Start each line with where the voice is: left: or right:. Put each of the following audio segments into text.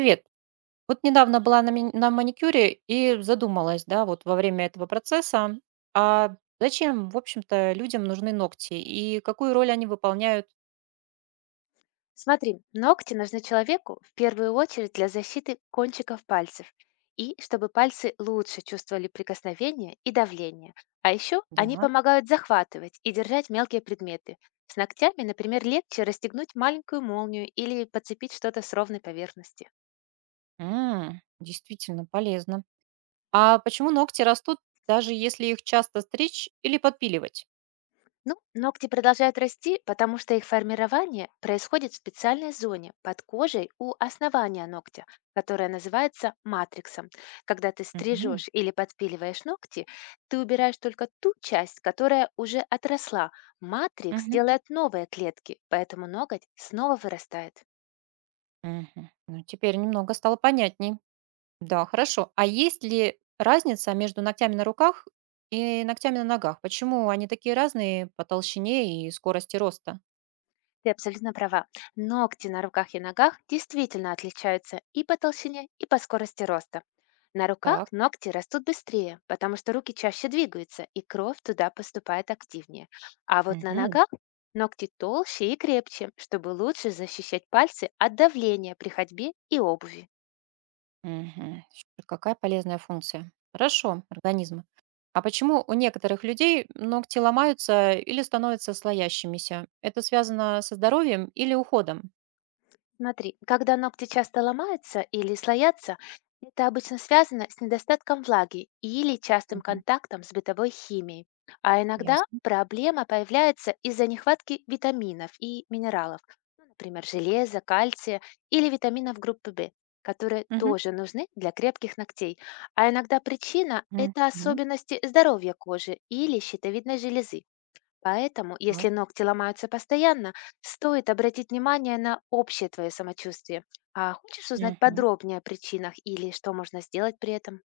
right: Привет. Вот недавно была на, на маникюре и задумалась, да, вот во время этого процесса, а зачем, в общем-то, людям нужны ногти и какую роль они выполняют?
left: Смотри, ногти нужны человеку в первую очередь для защиты кончиков пальцев и чтобы пальцы лучше чувствовали прикосновение и давление. А еще они
right: Да.
left: помогают захватывать и держать мелкие предметы. С ногтями, например, легче расстегнуть маленькую молнию или подцепить что-то с ровной поверхности.
right: М, действительно полезно. А почему ногти растут, даже если их часто стричь или подпиливать?
left: Ну, ногти продолжают расти, потому что их формирование происходит в специальной зоне под кожей у основания ногтя, которая называется матриксом. Когда ты
right: Мгм.
left: стрижешь или подпиливаешь ногти, ты убираешь только ту часть, которая уже отросла. Матрикс
right: Мгм.
left: делает новые клетки, поэтому ноготь снова вырастает.
right: Мгм. Ну, теперь немного стало понятней. Да, хорошо. А есть ли разница между ногтями на руках и ногтями на ногах? Почему они такие разные по толщине и скорости роста?
left: Ты абсолютно права. Ногти на руках и ногах действительно отличаются и по толщине, и по скорости роста. На руках
right: Так.
left: ногти растут быстрее, потому что руки чаще двигаются, и кровь туда поступает активнее. А вот на
right: Мгм.
left: ногах ногти толще и крепче, чтобы лучше защищать пальцы от давления при ходьбе и обуви.
right: Мгм. Супер, какая полезная функция. Хорошо, организма. А почему у некоторых людей ногти ломаются или становятся слоящимися? Это связано со здоровьем или уходом?
left: Смотри, когда ногти часто ломаются или слоятся, это обычно связано с недостатком влаги или частым
right: Мгм.
left: контактом с бытовой химией. А иногда
right: Ясно.
left: проблема появляется из-за нехватки витаминов и минералов, ну, например, железа, кальция или витаминов группы В, которые
right: Мгм.
left: тоже нужны для крепких ногтей. А иногда причина — это
right: Мгм.
left: особенности здоровья кожи или щитовидной железы. Поэтому,
right: Так.
left: если ногти ломаются постоянно, стоит обратить внимание на общее твое самочувствие. А хочешь узнать
right: Мгм.
left: подробнее о причинах или что можно сделать при этом?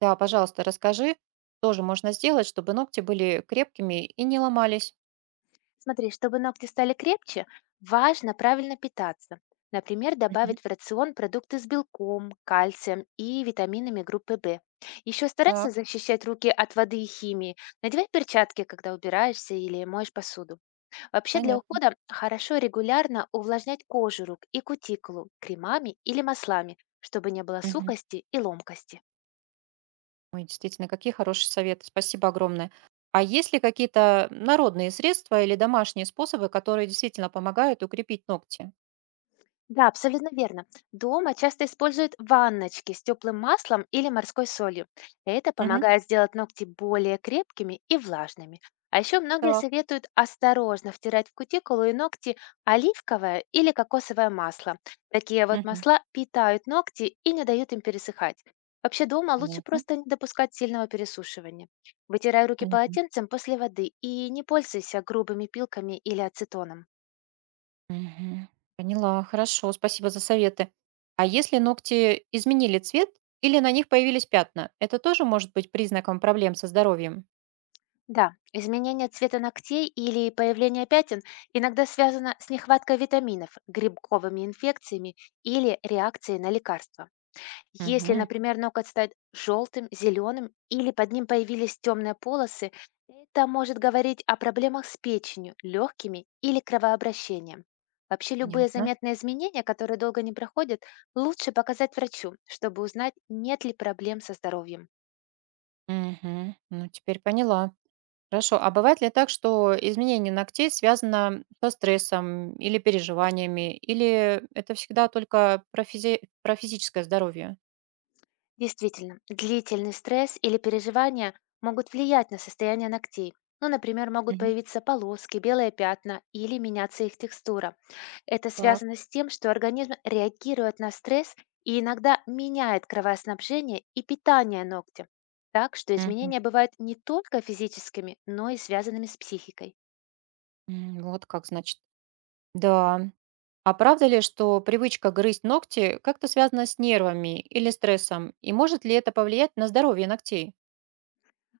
right: Да, пожалуйста, расскажи, что же можно сделать, чтобы ногти были крепкими и не ломались?
left: Смотри, чтобы ногти стали крепче, важно правильно питаться. Например,
right: Мгм.
left: добавить в рацион продукты с белком, кальцием и витаминами группы В. Еще старайся
right: Так,
left: защищать руки от воды и химии. Надевай перчатки, когда убираешься или моешь посуду. Вообще для
right: понятно.
left: ухода хорошо регулярно увлажнять кожу рук и кутикулу кремами или маслами, чтобы не было
right: Мгм.
left: сухости и ломкости.
right: Ой, действительно, какие хорошие советы. Спасибо огромное. А есть ли какие-то народные средства или домашние способы, которые действительно помогают укрепить ногти?
left: Да, абсолютно верно. Дома часто используют ванночки с теплым маслом или морской солью. Это
right: Мгм.
left: помогает сделать ногти более крепкими и влажными. А еще многие
right: Так.
left: советуют осторожно втирать в кутикулу и ногти оливковое или кокосовое масло. Такие вот
right: Мгм.
left: масла питают ногти и не дают им пересыхать. Вообще дома лучше
right: Понятно.
left: просто не допускать сильного пересушивания. Вытирай руки
right: Мгм.
left: полотенцем после воды и не пользуйся грубыми пилками или ацетоном.
right: Мгм. Поняла. Хорошо, спасибо за советы. А если ногти изменили цвет или на них появились пятна, это тоже может быть признаком проблем со здоровьем?
left: Да, изменение цвета ногтей или появление пятен иногда связано с нехваткой витаминов, грибковыми инфекциями или реакцией на лекарства. Если,
right: Мгм.
left: например, ноготь стал желтым, зеленым или под ним появились темные полосы, это может говорить о проблемах с печенью, легкими или кровообращением. Вообще любые
right: Понятно.
left: заметные изменения, которые долго не проходят, лучше показать врачу, чтобы узнать, нет ли проблем со здоровьем.
right: Мгм. Ну, теперь поняла. Хорошо. А бывает ли так, что изменение ногтей связано со стрессом или переживаниями, или это всегда только про, про физическое здоровье?
left: Действительно, длительный стресс или переживания могут влиять на состояние ногтей. Ну, например, могут
right: Мгм.
left: появиться полоски, белые пятна или меняться их текстура. Это
right: Так.
left: связано с тем, что организм реагирует на стресс и иногда меняет кровоснабжение и питание ногтя. Так что
right: Мгм.
left: изменения бывают не только физическими, но и связанными с психикой.
right: М, вот как значит. Да. А правда ли, что привычка грызть ногти как-то связана с нервами или стрессом? И может ли это повлиять на здоровье ногтей?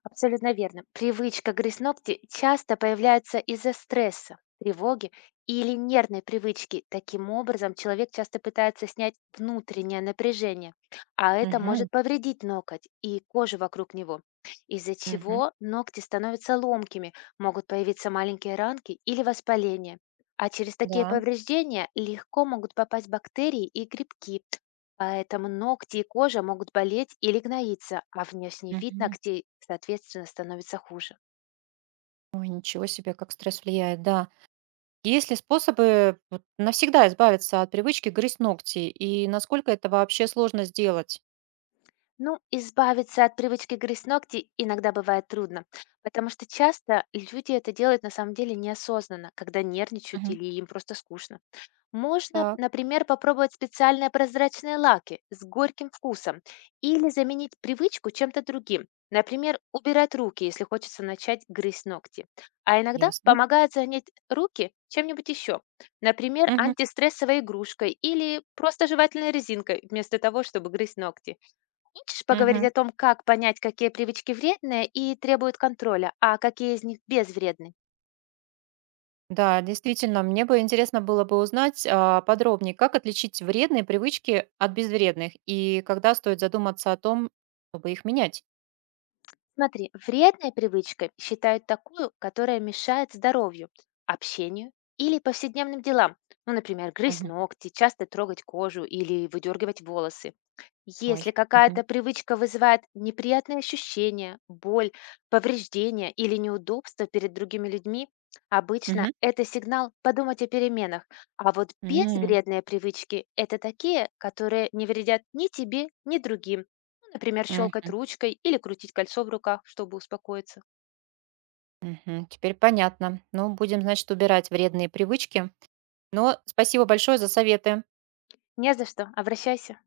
left: Абсолютно верно. Привычка грызть ногти часто появляется из-за стресса, тревоги или нервной привычки. Таким образом, человек часто пытается снять внутреннее напряжение, а это
right: Мгм.
left: может повредить ноготь и кожу вокруг него, из-за
right: Мгм.
left: чего ногти становятся ломкими, могут появиться маленькие ранки или воспаления. А через такие
right: Да.
left: повреждения легко могут попасть бактерии и грибки. Поэтому ногти и кожа могут болеть или гноиться, а внешний вид
right: Мгм.
left: ногтей, соответственно, становится хуже.
right: Ой, ничего себе, как стресс влияет, да. Есть ли способы вот навсегда избавиться от привычки грызть ногти? И насколько это вообще сложно сделать?
left: Ну, избавиться от привычки грызть ногти иногда бывает трудно, потому что часто люди это делают на самом деле неосознанно, когда нервничают
right: Мгм.
left: или им просто скучно. Можно,
right: Так,
left: например, попробовать специальные прозрачные лаки с горьким вкусом или заменить привычку чем-то другим. Например, убирать руки, если хочется начать грызть ногти. А иногда
right: ясно.
left: помогает занять руки чем-нибудь еще. Например,
right: Мгм.
left: антистрессовой игрушкой или просто жевательной резинкой вместо того, чтобы грызть ногти. Хочешь поговорить
right: Мгм.
left: о том, как понять, какие привычки вредные и требуют контроля, а какие из них безвредны?
right: Да, действительно, мне бы интересно было бы узнать а, подробнее, как отличить вредные привычки от безвредных и когда стоит задуматься о том, чтобы их менять.
left: Смотри, вредной привычкой считают такую, которая мешает здоровью, общению или повседневным делам. Ну, например, грызть
right: Мгм.
left: ногти, часто трогать кожу или выдергивать волосы. Если
right: Ой. Мгм.
left: какая-то привычка вызывает неприятные ощущения, боль, повреждения или неудобства перед другими людьми, обычно
right: Мгм.
left: это сигнал подумать о переменах. А вот
right: М,
left: безвредные привычки — это такие, которые не вредят ни тебе, ни другим. Например, щелкать
right: мгм,
left: ручкой или крутить кольцо в руках, чтобы успокоиться.
right: мгм. Теперь понятно. Ну, будем, значит, убирать вредные привычки. Но спасибо большое за советы.
left: Не за что, обращайся.